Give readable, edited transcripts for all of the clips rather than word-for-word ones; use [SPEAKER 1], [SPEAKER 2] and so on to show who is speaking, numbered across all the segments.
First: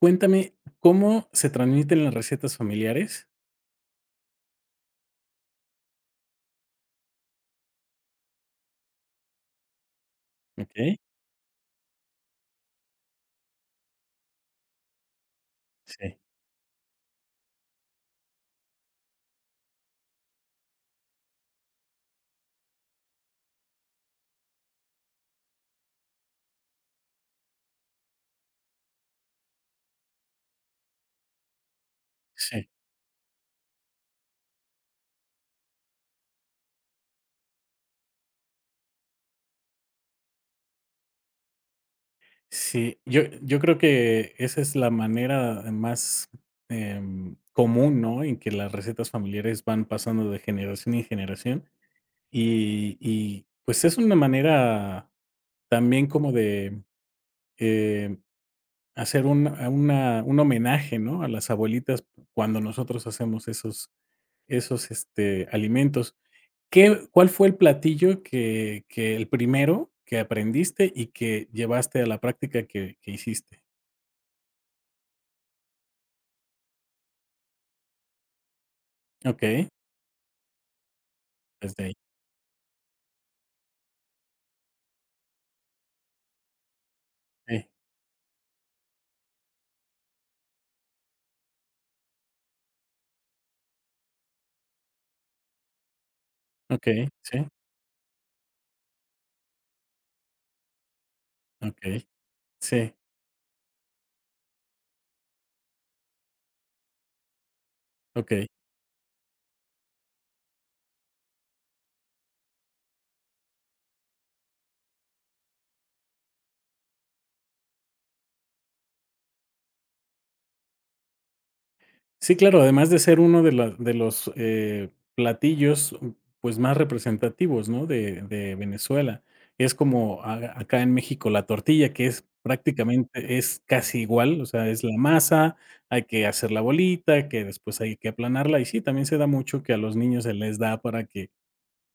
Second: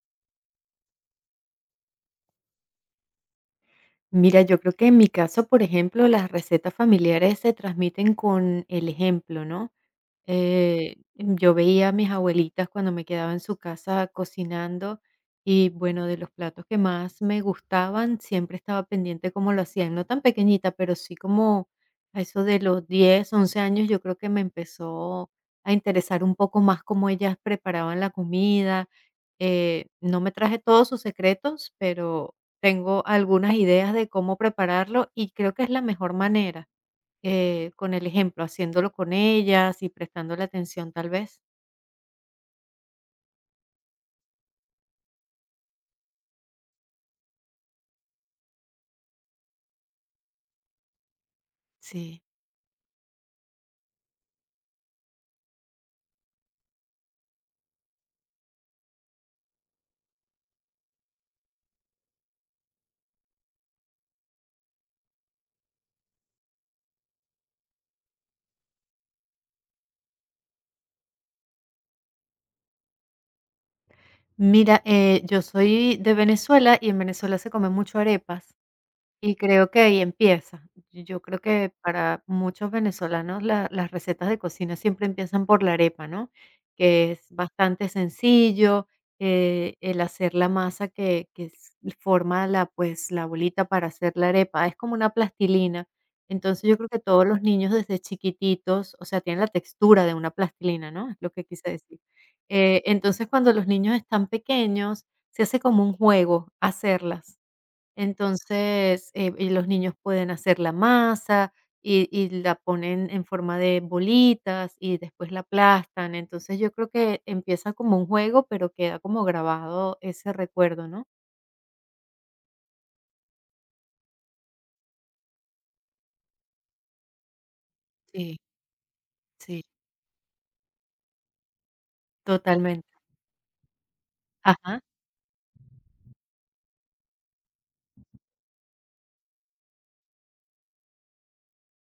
[SPEAKER 1] Cuéntame, ¿cómo se transmiten las recetas familiares?
[SPEAKER 2] Mira, yo creo que en mi caso, por ejemplo, las recetas familiares se transmiten con el ejemplo, ¿no?
[SPEAKER 1] ¿Ok?
[SPEAKER 2] Yo veía a mis abuelitas cuando me quedaba en su casa cocinando y bueno, de
[SPEAKER 1] Sí,
[SPEAKER 2] los platos que más me gustaban, siempre estaba pendiente cómo lo hacían, no tan pequeñita, pero sí como a eso de los 10 11 años, yo creo que me empezó a interesar un poco más cómo ellas preparaban la comida. No me traje todos sus secretos, pero
[SPEAKER 1] sí,
[SPEAKER 2] tengo algunas ideas de cómo prepararlo y creo que es la mejor manera con el ejemplo, haciéndolo con ellas y prestándole atención tal vez.
[SPEAKER 1] sí. Yo creo que esa es la manera más, común, ¿no?, en que las recetas familiares van pasando de generación en generación.
[SPEAKER 2] Sí.
[SPEAKER 1] Y, pues, es una manera también como de, eh, hacer un homenaje, ¿no?, a las abuelitas cuando nosotros hacemos esos alimentos. ¿Qué cuál fue el platillo que el primero que aprendiste y que llevaste a la práctica que hiciste?
[SPEAKER 2] Mira, yo soy de Venezuela y en Venezuela se come mucho arepas. Y
[SPEAKER 1] Okey,
[SPEAKER 2] creo que ahí empieza. Yo creo que
[SPEAKER 1] desde ahí.
[SPEAKER 2] para muchos venezolanos la las recetas de cocina siempre empiezan por la arepa, ¿no? Que es
[SPEAKER 1] Sí,
[SPEAKER 2] bastante sencillo, el hacer la masa que s forma la, pues, la bolita para hacer la arepa, es como una plastilina. Entonces, yo creo que
[SPEAKER 1] okey,
[SPEAKER 2] todos los
[SPEAKER 1] sí,
[SPEAKER 2] niños desde chiquititos, o sea, tienen la textura de una plastilina, ¿no? Es lo que quise decir.
[SPEAKER 1] okey,
[SPEAKER 2] Eh,
[SPEAKER 1] sí,
[SPEAKER 2] entonces, cuando los niños están pequeños, se hace como un juego hacerlas.
[SPEAKER 1] okey.
[SPEAKER 2] Entonces, y los niños pueden hacer la masa y la ponen en forma de bolitas y después la aplastan. Entonces, yo creo que empieza como un juego, pero queda como grabado ese recuerdo, ¿no?
[SPEAKER 1] Sí, claro, además de ser uno de la de los, platillos, pues, más representativos, ¿no?, de
[SPEAKER 2] Sí,
[SPEAKER 1] de Venezuela.
[SPEAKER 2] sí.
[SPEAKER 1] Es como a acá en México la tortilla, que es
[SPEAKER 2] Totalmente.
[SPEAKER 1] prácticamente es casi igual, o sea,
[SPEAKER 2] Ajá,
[SPEAKER 1] es la masa, hay que hacer la bolita, que después hay que aplanarla, y sí, también se da mucho que a los niños se les da para que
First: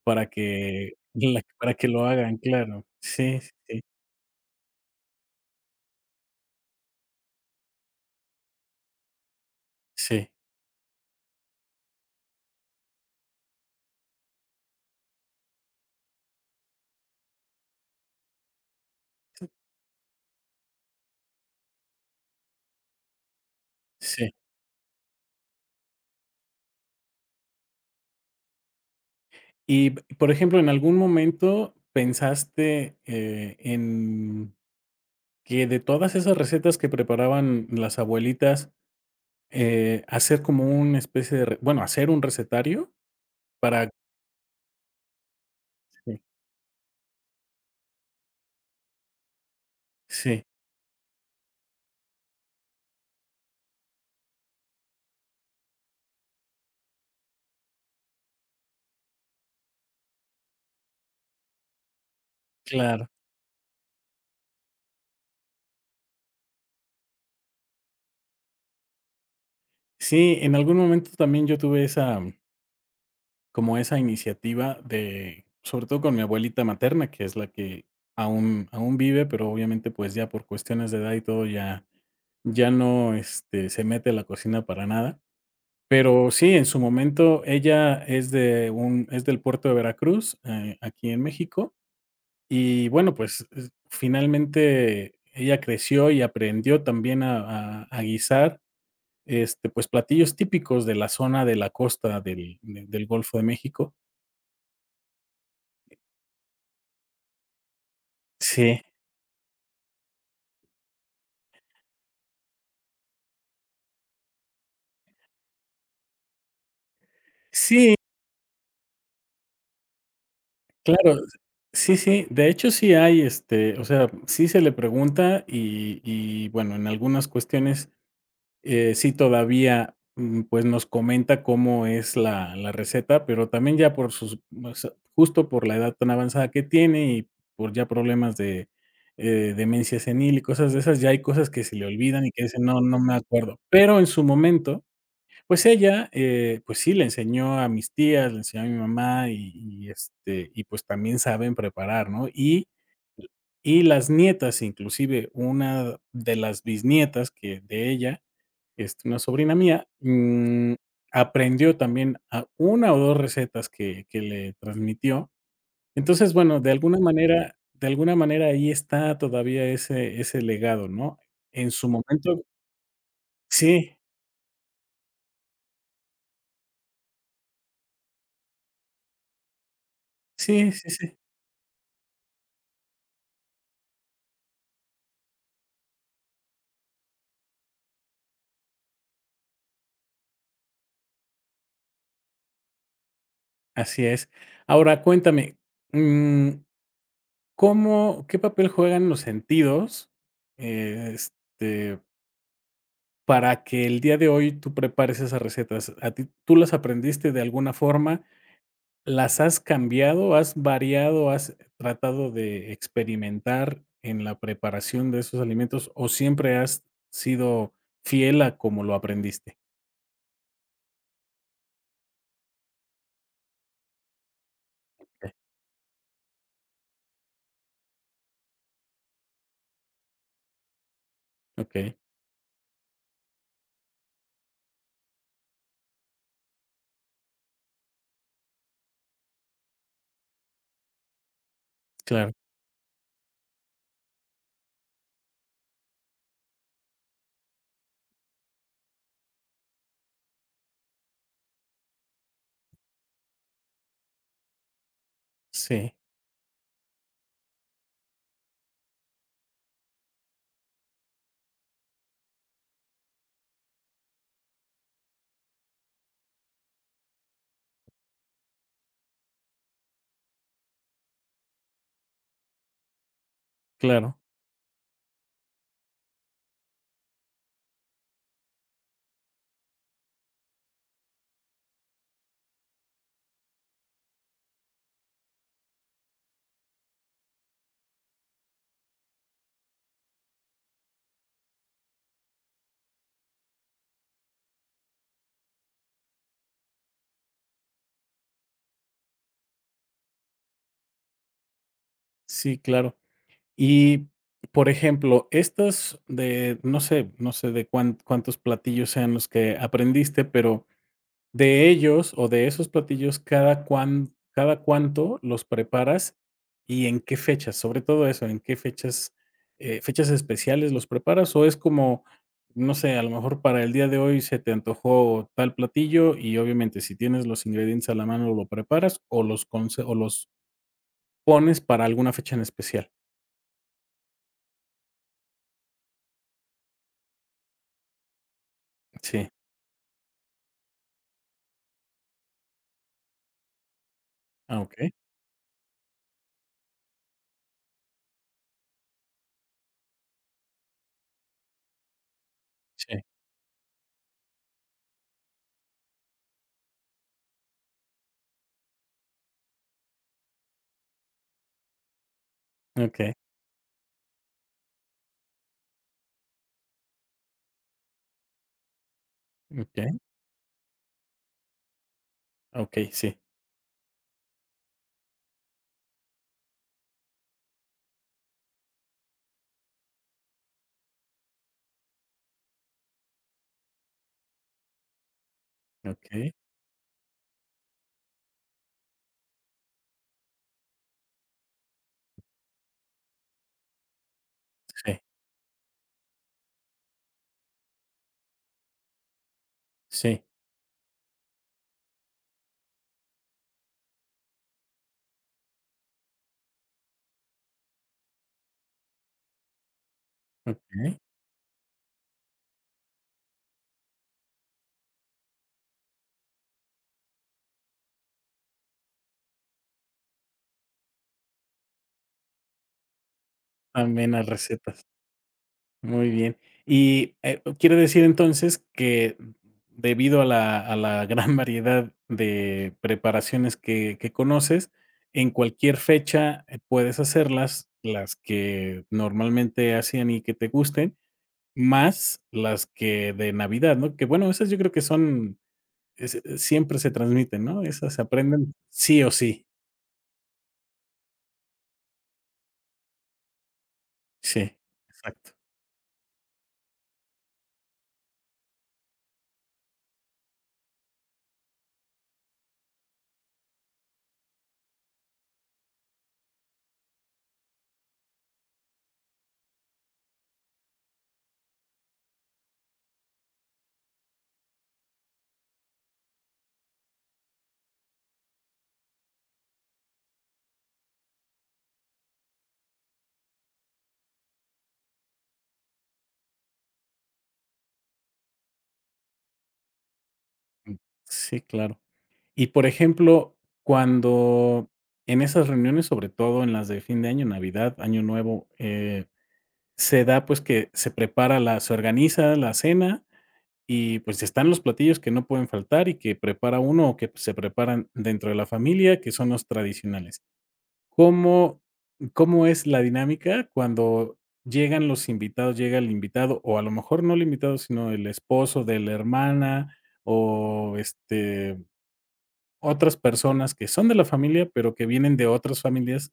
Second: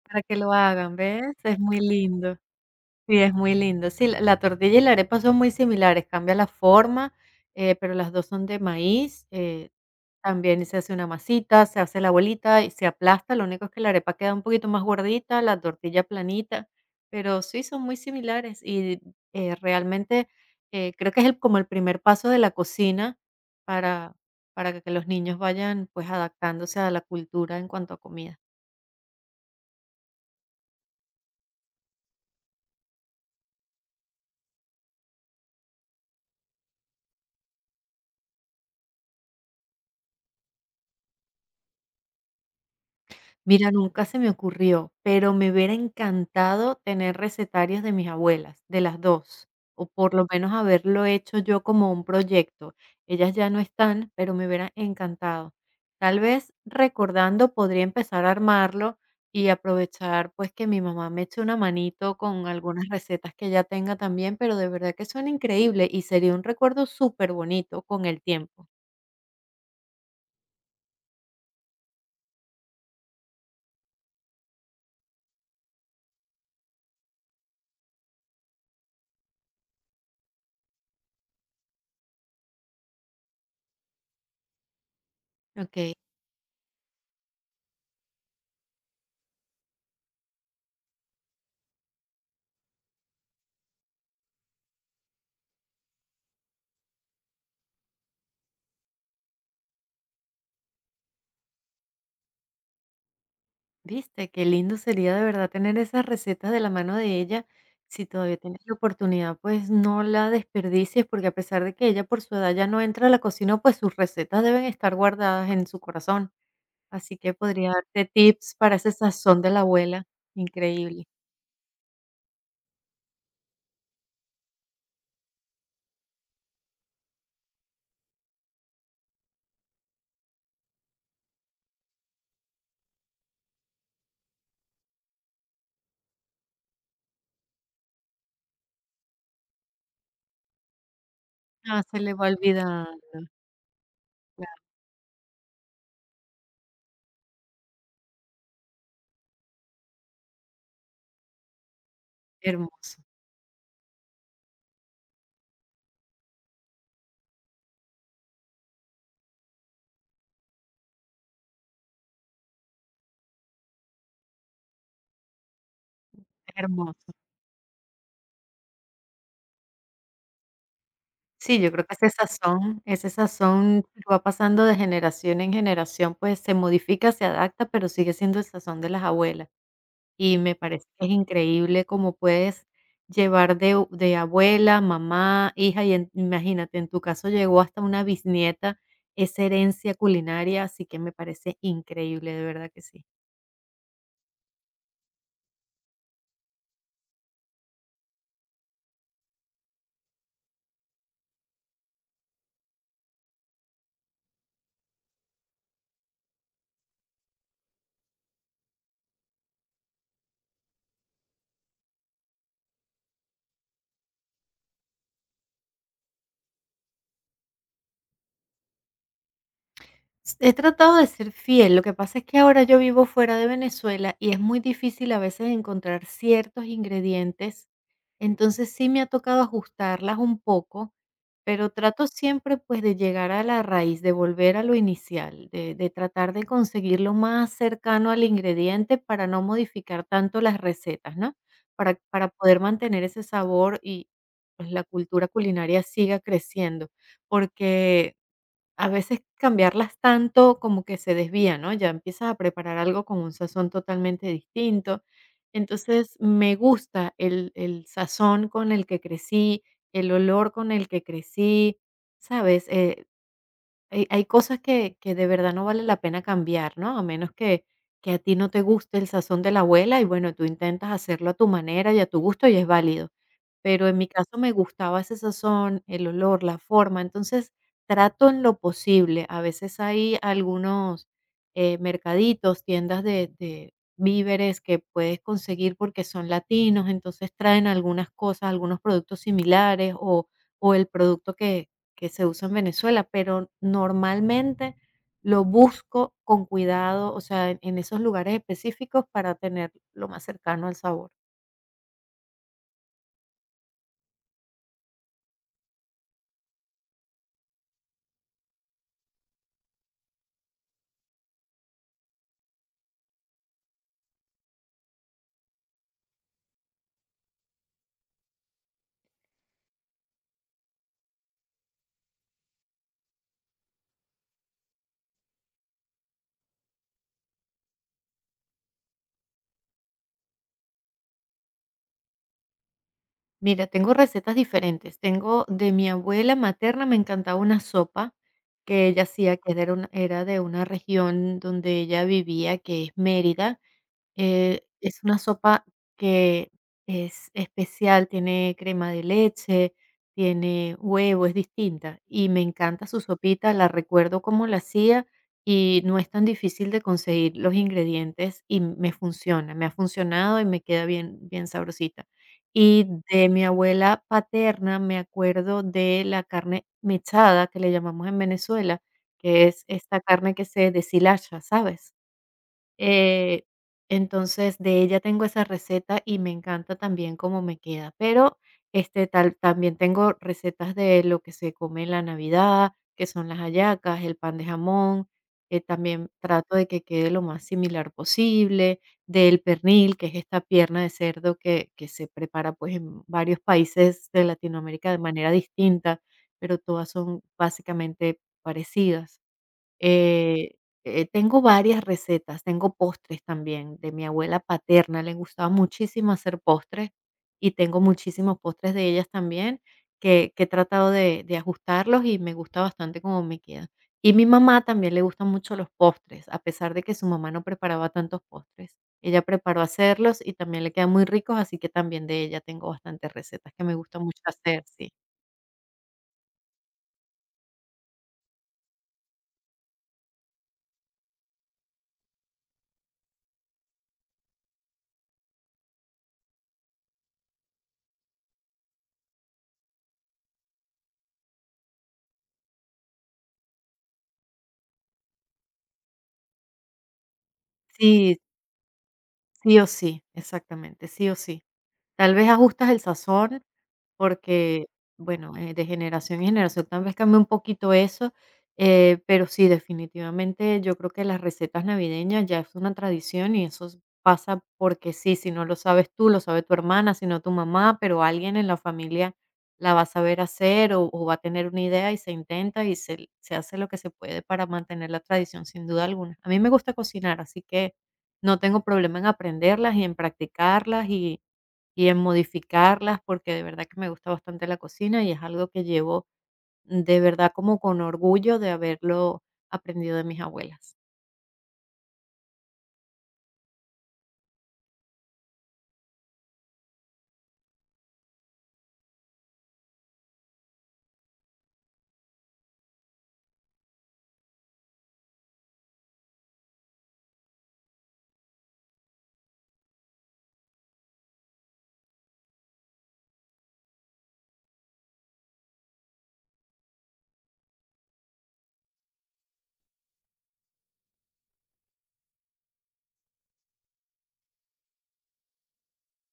[SPEAKER 2] para
[SPEAKER 1] para
[SPEAKER 2] que lo
[SPEAKER 1] que
[SPEAKER 2] hagan, ¿ves?
[SPEAKER 1] la
[SPEAKER 2] Es
[SPEAKER 1] para
[SPEAKER 2] muy
[SPEAKER 1] que lo
[SPEAKER 2] lindo.
[SPEAKER 1] hagan, claro.
[SPEAKER 2] Sí, es
[SPEAKER 1] Sí,
[SPEAKER 2] muy
[SPEAKER 1] sí,
[SPEAKER 2] lindo. Sí, la tortilla y la arepa son muy similares, cambia la forma, pero las 2 son de maíz,
[SPEAKER 1] sí,
[SPEAKER 2] también se hace una masita, se hace la bolita y se aplasta, lo único es que la arepa queda un poquito más gordita, la tortilla planita, pero sí, son muy similares y realmente, creo que es el como el primer paso de la cocina para
[SPEAKER 1] sí.
[SPEAKER 2] para que los niños vayan, pues, adaptándose a la cultura en cuanto a comida.
[SPEAKER 1] Y, por ejemplo, ¿en algún momento pensaste, en que de todas esas recetas que preparaban las abuelitas, hacer como una especie de hacer un recetario
[SPEAKER 2] Mira,
[SPEAKER 1] para
[SPEAKER 2] nunca se me ocurrió, pero me hubiera
[SPEAKER 1] sí,
[SPEAKER 2] encantado tener recetarios de mis abuelas, de las 2, o por lo
[SPEAKER 1] sí,
[SPEAKER 2] menos haberlo hecho yo como un proyecto. Ellas ya no están, pero me hubiera encantado. Tal vez recordando podría empezar a armarlo y aprovechar, pues, que mi mamá me eche una manito con algunas
[SPEAKER 1] claro.
[SPEAKER 2] recetas que ella tenga también, pero de verdad que suena increíble y sería un recuerdo súper bonito con el tiempo.
[SPEAKER 1] Sí, en algún momento también yo tuve esa, como esa iniciativa de, sobre todo con mi abuelita materna, que es la que aún vive, pero obviamente, pues, ya por cuestiones de edad y todo, ya no, este, se mete a la cocina para nada.
[SPEAKER 2] Okey.
[SPEAKER 1] Pero sí, en su momento, ella es de un es del puerto de Veracruz, aquí en México. Y bueno, pues, es finalmente ella creció y aprendió también a guisar, este, pues, platillos típicos de la zona de la costa del Golfo de México.
[SPEAKER 2] Viste, qué lindo sería de verdad tener esas recetas de la mano de ella. Si todavía tienes la
[SPEAKER 1] Sí,
[SPEAKER 2] oportunidad, pues no la desperdicies, porque a pesar de que ella por su edad ya no entra a la cocina, pues sus recetas deben estar guardadas en su corazón. Así que podría
[SPEAKER 1] sí,
[SPEAKER 2] darte tips para ese sazón de la abuela. Increíble.
[SPEAKER 1] claro. Sí, sí, de hecho, sí hay, este, o sea, sí se le pregunta y, bueno, en algunas cuestiones. Sí, todavía, pues, nos comenta cómo es la receta, pero también ya por sus más justo por la edad tan avanzada que tiene y por ya problemas de, demencia senil y cosas de esas, ya hay cosas que se
[SPEAKER 2] Ah,
[SPEAKER 1] le
[SPEAKER 2] se le
[SPEAKER 1] olvidan
[SPEAKER 2] va
[SPEAKER 1] y que dice: "No,
[SPEAKER 2] olvidando.
[SPEAKER 1] no me acuerdo". Pero en su
[SPEAKER 2] Claro,
[SPEAKER 1] momento, pues ella, pues sí, le enseñó a mis tías, le enseñó a mi mamá y, este, y pues también saben preparar, ¿no? Y
[SPEAKER 2] hermoso,
[SPEAKER 1] y las nietas, inclusive una de las bisnietas que de ella este, una sobrina mía, aprendió también a una o 2 recetas que le transmitió. Entonces, bueno, de alguna
[SPEAKER 2] hermoso.
[SPEAKER 1] manera de alguna manera ahí está todavía ese legado, ¿no?
[SPEAKER 2] Sí,
[SPEAKER 1] En
[SPEAKER 2] yo creo
[SPEAKER 1] su
[SPEAKER 2] que
[SPEAKER 1] momento
[SPEAKER 2] ese sazón
[SPEAKER 1] sí,
[SPEAKER 2] va pasando de generación en generación, pues se modifica, se adapta, pero sigue siendo el sazón de las abuelas. Y me
[SPEAKER 1] sí,
[SPEAKER 2] parece
[SPEAKER 1] sí,
[SPEAKER 2] que es
[SPEAKER 1] sí,
[SPEAKER 2] increíble cómo puedes llevar de u de abuela, mamá, hija, y en imagínate, en tu caso llegó hasta una bisnieta esa herencia culinaria, así que me parece increíble, de verdad que sí.
[SPEAKER 1] así es. Ahora cuéntame, mm, ¿cómo qué papel juegan los sentidos, eh, este, para que el día de hoy tú prepares esas recetas? ¿A ti tú las aprendiste de alguna forma? ¿Las has cambiado? ¿Has variado? ¿Has tratado de experimentar en la preparación de esos alimentos? ¿O siempre has sido fiel a como lo aprendiste?
[SPEAKER 2] He tratado de ser fiel, lo que pasa es que ahora yo vivo fuera de Venezuela y es muy difícil a
[SPEAKER 1] Okey,
[SPEAKER 2] veces encontrar ciertos ingredientes, entonces sí me ha tocado ajustarlas un poco, pero trato siempre, pues, de llegar a la raíz, de volver a lo inicial, de tratar de conseguir lo más cercano al ingrediente para no modificar tanto las recetas, ¿no? Para
[SPEAKER 1] claro,
[SPEAKER 2] poder mantener ese sabor y, pues, la cultura culinaria siga creciendo, porque a veces cambiarlas tanto como que se desvía, ¿no? Ya empiezas a preparar algo con un sazón totalmente distinto.
[SPEAKER 1] sí,
[SPEAKER 2] Entonces, me gusta el sazón con el que crecí, el olor con el que crecí, ¿sabes? Hay cosas que de verdad no vale la pena cambiar, ¿no? A menos que a ti no te guste el sazón de la abuela y, bueno, tú intentas hacerlo a tu manera y a tu gusto y es válido. Pero en mi
[SPEAKER 1] claro,
[SPEAKER 2] caso me gustaba ese sazón, el olor, la forma, entonces trato en lo posible. A veces hay algunos, mercaditos, tiendas de víveres que puedes conseguir porque son latinos, entonces traen algunas cosas, algunos productos similares o el producto que se usa en Venezuela, pero normalmente lo busco con cuidado, o sea, en esos lugares específicos para tener lo más cercano al sabor.
[SPEAKER 1] sí, claro. Y, por ejemplo, estos de, no sé de cuántos platillos sean los que aprendiste, pero de ellos o de esos platillos, ¿cada cuánto los preparas y en qué fechas? Sobre todo eso, ¿en qué fechas, fechas especiales los preparas? O es como, no sé, a lo mejor para el día de hoy se te antojó tal platillo y obviamente si tienes los ingredientes a la mano lo preparas o los conse o los pones para alguna fecha en especial.
[SPEAKER 2] Mira, tengo recetas diferentes. Tengo de mi abuela materna, me encantaba una sopa que ella
[SPEAKER 1] Sí.
[SPEAKER 2] hacía, que era era de una región donde ella vivía, que es Mérida.
[SPEAKER 1] Ah, okey.
[SPEAKER 2] Es una sopa que es especial, tiene crema de leche, tiene huevo, es distinta y me encanta
[SPEAKER 1] Sí.
[SPEAKER 2] su sopita, la recuerdo cómo la hacía y no es tan difícil de conseguir los ingredientes y me funciona, me ha funcionado y me queda bien, bien sabrosita. Y
[SPEAKER 1] Okey,
[SPEAKER 2] de mi abuela paterna me acuerdo de la carne mechada que le llamamos en Venezuela, que es
[SPEAKER 1] okey,
[SPEAKER 2] esta carne que se deshilacha, ¿sabes?
[SPEAKER 1] okey, sí.
[SPEAKER 2] Eh, entonces, de ella tengo esa receta y me encanta también cómo me queda. Pero, este, tal también tengo recetas de lo que se come en la Navidad, que son las hallacas, el pan de jamón, también
[SPEAKER 1] Okey,
[SPEAKER 2] trato de que quede lo más similar posible, del pernil, que es esta pierna de cerdo que se prepara, pues, en varios países de Latinoamérica de
[SPEAKER 1] sí,
[SPEAKER 2] manera distinta, pero todas son básicamente parecidas.
[SPEAKER 1] sí,
[SPEAKER 2] Eh, tengo varias recetas, tengo postres también de mi abuela paterna, le gustaba muchísimo hacer postres y tengo muchísimos postres de ellas también que he tratado
[SPEAKER 1] okey.
[SPEAKER 2] de ajustarlos y me gusta bastante cómo me quedan. Y mi mamá también le gustan mucho los postres, a pesar de que su mamá no preparaba tantos postres. Ella preparó hacerlos y también le quedan muy ricos, así que también de ella tengo bastantes recetas que me gusta
[SPEAKER 1] También
[SPEAKER 2] mucho
[SPEAKER 1] las
[SPEAKER 2] hacer,
[SPEAKER 1] recetas.
[SPEAKER 2] sí.
[SPEAKER 1] Muy bien. Y, quiere decir entonces que debido a la gran variedad de preparaciones que conoces, en cualquier fecha, puedes hacerlas, las que normalmente hacían y que te gusten, más las que de Navidad, ¿no? Que bueno, esas yo creo que son es siempre se transmiten, ¿no? Esas se
[SPEAKER 2] Sí,
[SPEAKER 1] aprenden sí o sí.
[SPEAKER 2] sí o sí, exactamente, sí o sí. Tal vez ajustas el sazón,
[SPEAKER 1] Sí,
[SPEAKER 2] porque,
[SPEAKER 1] exacto.
[SPEAKER 2] bueno, de generación en generación tal vez cambia un poquito eso, pero sí, definitivamente yo creo que las recetas navideñas ya es una tradición y eso s pasa porque sí, si no lo sabes tú, lo sabe tu hermana, si no tu mamá, pero alguien en la familia la va a saber hacer o va a tener una idea y se intenta y se hace lo que se puede para mantener la tradición, sin duda alguna. A mí me gusta cocinar, así que no tengo problema en aprenderlas y en practicarlas y en modificarlas, porque de verdad que me gusta bastante la cocina y es algo que llevo de verdad como con orgullo de haberlo aprendido de mis
[SPEAKER 1] Mm,
[SPEAKER 2] abuelas.
[SPEAKER 1] sí, claro. Y, por ejemplo, cuando en esas reuniones, sobre todo en las de fin de año, Navidad, Año Nuevo, se da, pues, que se organiza la cena y, pues, están los platillos que no pueden faltar y que prepara uno o que se preparan dentro de la familia, que son los tradicionales. ¿Cómo cómo es la dinámica cuando llegan los invitados, llega el invitado, o a lo mejor no el invitado, sino el esposo de la hermana, o, este, otras personas que son de la familia, pero que vienen de otras familias,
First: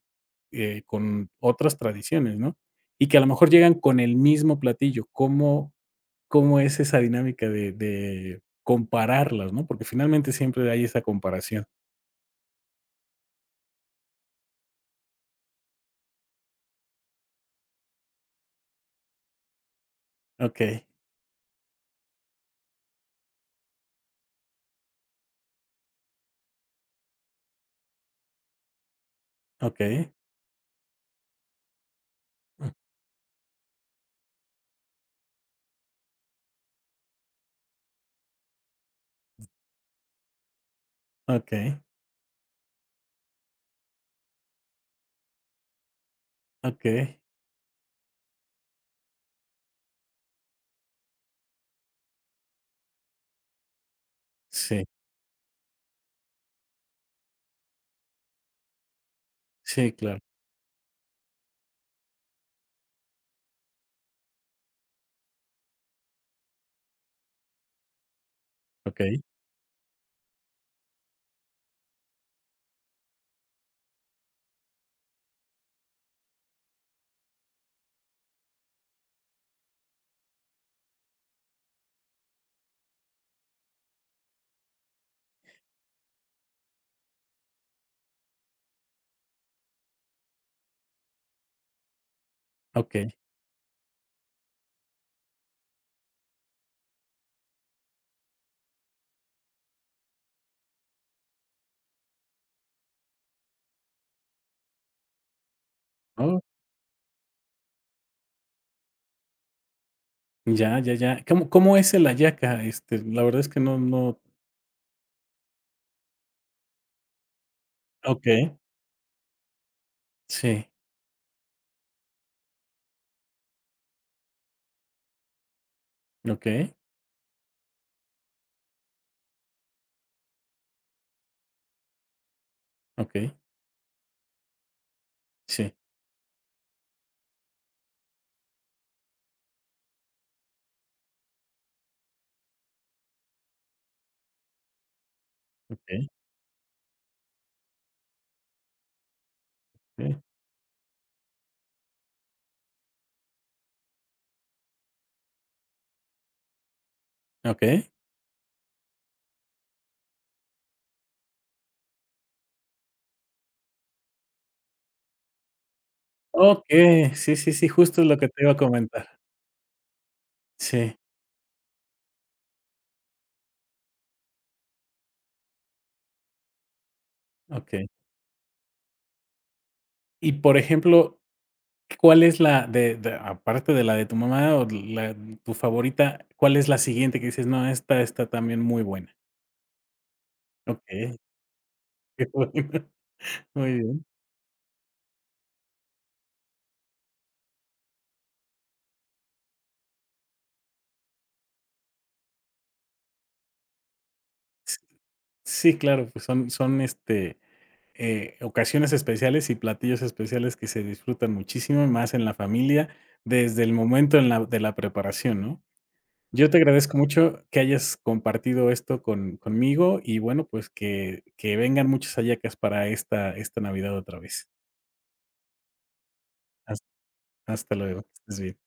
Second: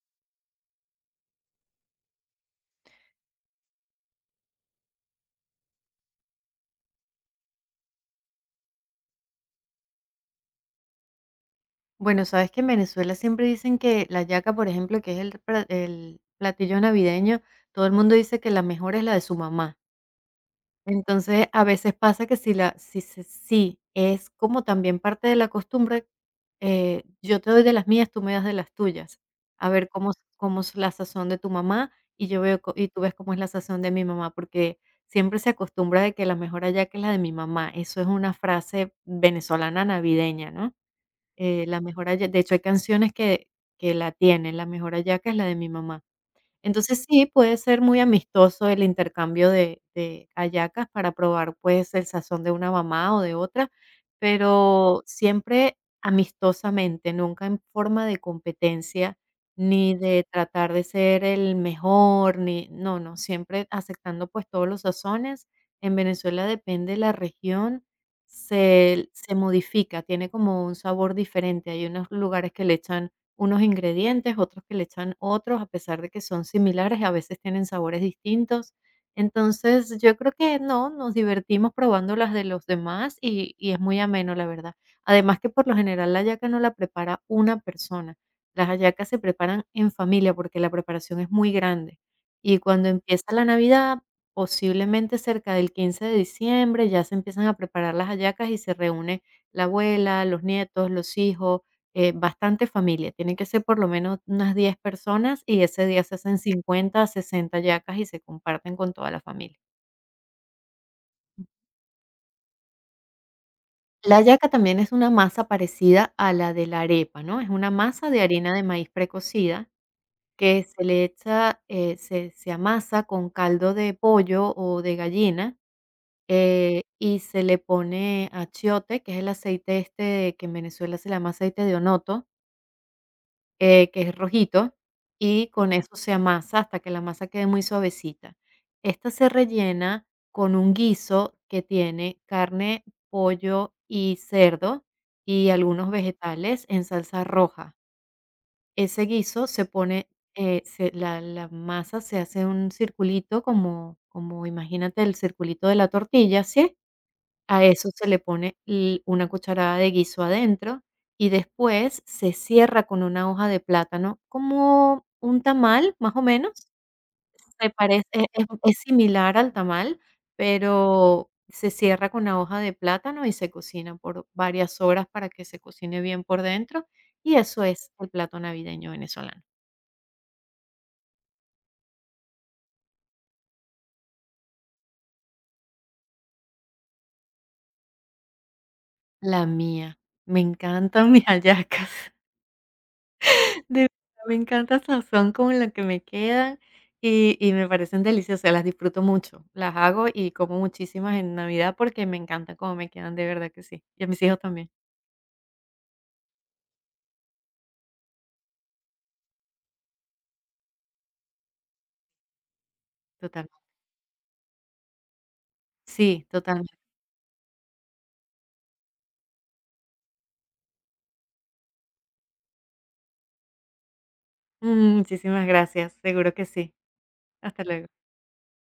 [SPEAKER 1] con otras tradiciones, ¿no? Y que a lo mejor llegan con el mismo platillo. ¿Cómo es esa dinámica de compararlas, ¿no? Porque finalmente siempre hay esa comparación.
[SPEAKER 2] Bueno, sabes que en Venezuela siempre dicen que la yaca, por ejemplo, que es el platillo navideño, todo el mundo dice que la mejor es la de su mamá.
[SPEAKER 1] Okey,
[SPEAKER 2] Entonces, a veces pasa que si la si se si es como también parte de la costumbre, yo te doy de las mías, tú me das de las tuyas. A ver
[SPEAKER 1] okey,
[SPEAKER 2] cómo es la sazón de tu mamá, y yo veo co y tú ves cómo es la sazón de mi mamá, porque siempre se acostumbra de que la mejor allá que la de mi mamá. Eso es una frase venezolana navideña, ¿no?
[SPEAKER 1] okey,
[SPEAKER 2] La mejor allá, de hecho, hay canciones que la tienen, la mejor allá que es la de mi mamá. Entonces,
[SPEAKER 1] okey.
[SPEAKER 2] sí, puede ser muy amistoso el intercambio de hallacas para probar, pues, el sazón de una mamá o de otra,
[SPEAKER 1] Sí,
[SPEAKER 2] pero siempre amistosamente, nunca en forma de competencia,
[SPEAKER 1] sí,
[SPEAKER 2] ni
[SPEAKER 1] claro.
[SPEAKER 2] de tratar de ser el mejor, ni no, no, siempre aceptando, pues, todos los sazones. En Venezuela, depende la región, se
[SPEAKER 1] Okey,
[SPEAKER 2] se modifica, tiene como un sabor diferente. Hay unos lugares que le echan unos ingredientes, otros que le echan otros, a pesar de que son similares, a veces tienen sabores distintos. Entonces, yo creo que no, nos divertimos probando las de los demás y es muy ameno, la verdad. Además que por lo general la hallaca no la prepara una persona, las hallacas se preparan en familia porque la preparación es muy grande. Y cuando
[SPEAKER 1] okey.
[SPEAKER 2] empieza la Navidad, posiblemente cerca del 15 de diciembre, ya se empiezan a preparar las hallacas y se reúne la abuela, los nietos, los hijos, bastante familia, tienen que ser por lo menos unas 10 personas y ese día se hacen
[SPEAKER 1] Oh,
[SPEAKER 2] 50, 60 yacas y se comparten con toda la familia.
[SPEAKER 1] ya, ya, ya. ¿Cómo es el ayaca? Este, la verdad es que no, no,
[SPEAKER 2] La yaca también es una masa parecida a la de la arepa, ¿no? Es una masa de
[SPEAKER 1] okey,
[SPEAKER 2] harina de maíz precocida que
[SPEAKER 1] sí,
[SPEAKER 2] se le echa, se amasa con caldo de pollo o de gallina,
[SPEAKER 1] okey,
[SPEAKER 2] y se le pone achiote, que es el aceite este que en Venezuela se llama aceite de onoto,
[SPEAKER 1] okey,
[SPEAKER 2] que es rojito, y con
[SPEAKER 1] sí,
[SPEAKER 2] eso se amasa hasta que la masa quede muy suavecita. Esta se rellena con un guiso que tiene carne, pollo y cerdo y algunos
[SPEAKER 1] okey,
[SPEAKER 2] vegetales en salsa roja. Ese guiso se pone,
[SPEAKER 1] sí.
[SPEAKER 2] la, la masa se hace un circulito como, como imagínate el circulito de la tortilla, ¿sí? A eso
[SPEAKER 1] Okey.
[SPEAKER 2] se le pone l una cucharada de guiso adentro y después se cierra con una hoja de plátano, como un tamal, más o menos.
[SPEAKER 1] Okey, sí, sí, sí,
[SPEAKER 2] Se
[SPEAKER 1] justo
[SPEAKER 2] parece
[SPEAKER 1] es lo que te iba a
[SPEAKER 2] es
[SPEAKER 1] comentar.
[SPEAKER 2] similar al tamal,
[SPEAKER 1] Sí,
[SPEAKER 2] pero se cierra con una hoja de plátano y se cocina por varias horas para que se cocine bien por dentro, y eso
[SPEAKER 1] okey.
[SPEAKER 2] es el plato navideño venezolano.
[SPEAKER 1] Y, por ejemplo, ¿cuál es la de aparte de la de tu mamá o la tu favorita, cuál es la siguiente que dices: "No, esta está también muy buena"?
[SPEAKER 2] La mía, me encantan
[SPEAKER 1] Okey,
[SPEAKER 2] mis hallacas.
[SPEAKER 1] qué bueno, muy
[SPEAKER 2] De
[SPEAKER 1] bien.
[SPEAKER 2] verdad, me encanta el sazón con lo que me quedan y me parecen deliciosas, las disfruto mucho. Las hago y como muchísimas en Navidad porque me encanta cómo me quedan, de verdad que sí. Y a mis hijos también,
[SPEAKER 1] S Sí, claro, pues son ocasiones especiales y platillos especiales que se disfrutan muchísimo, más en la familia,
[SPEAKER 2] total.
[SPEAKER 1] desde el momento en la preparación, ¿no?
[SPEAKER 2] Sí,
[SPEAKER 1] Yo te
[SPEAKER 2] totalmente.
[SPEAKER 1] agradezco mucho que hayas compartido esto conmigo y bueno, pues que vengan muchas hallacas para esta Navidad otra vez.
[SPEAKER 2] Ujú, muchísimas gracias, seguro que sí.
[SPEAKER 1] Has
[SPEAKER 2] Hasta
[SPEAKER 1] Hasta
[SPEAKER 2] luego.
[SPEAKER 1] luego, que estés bien.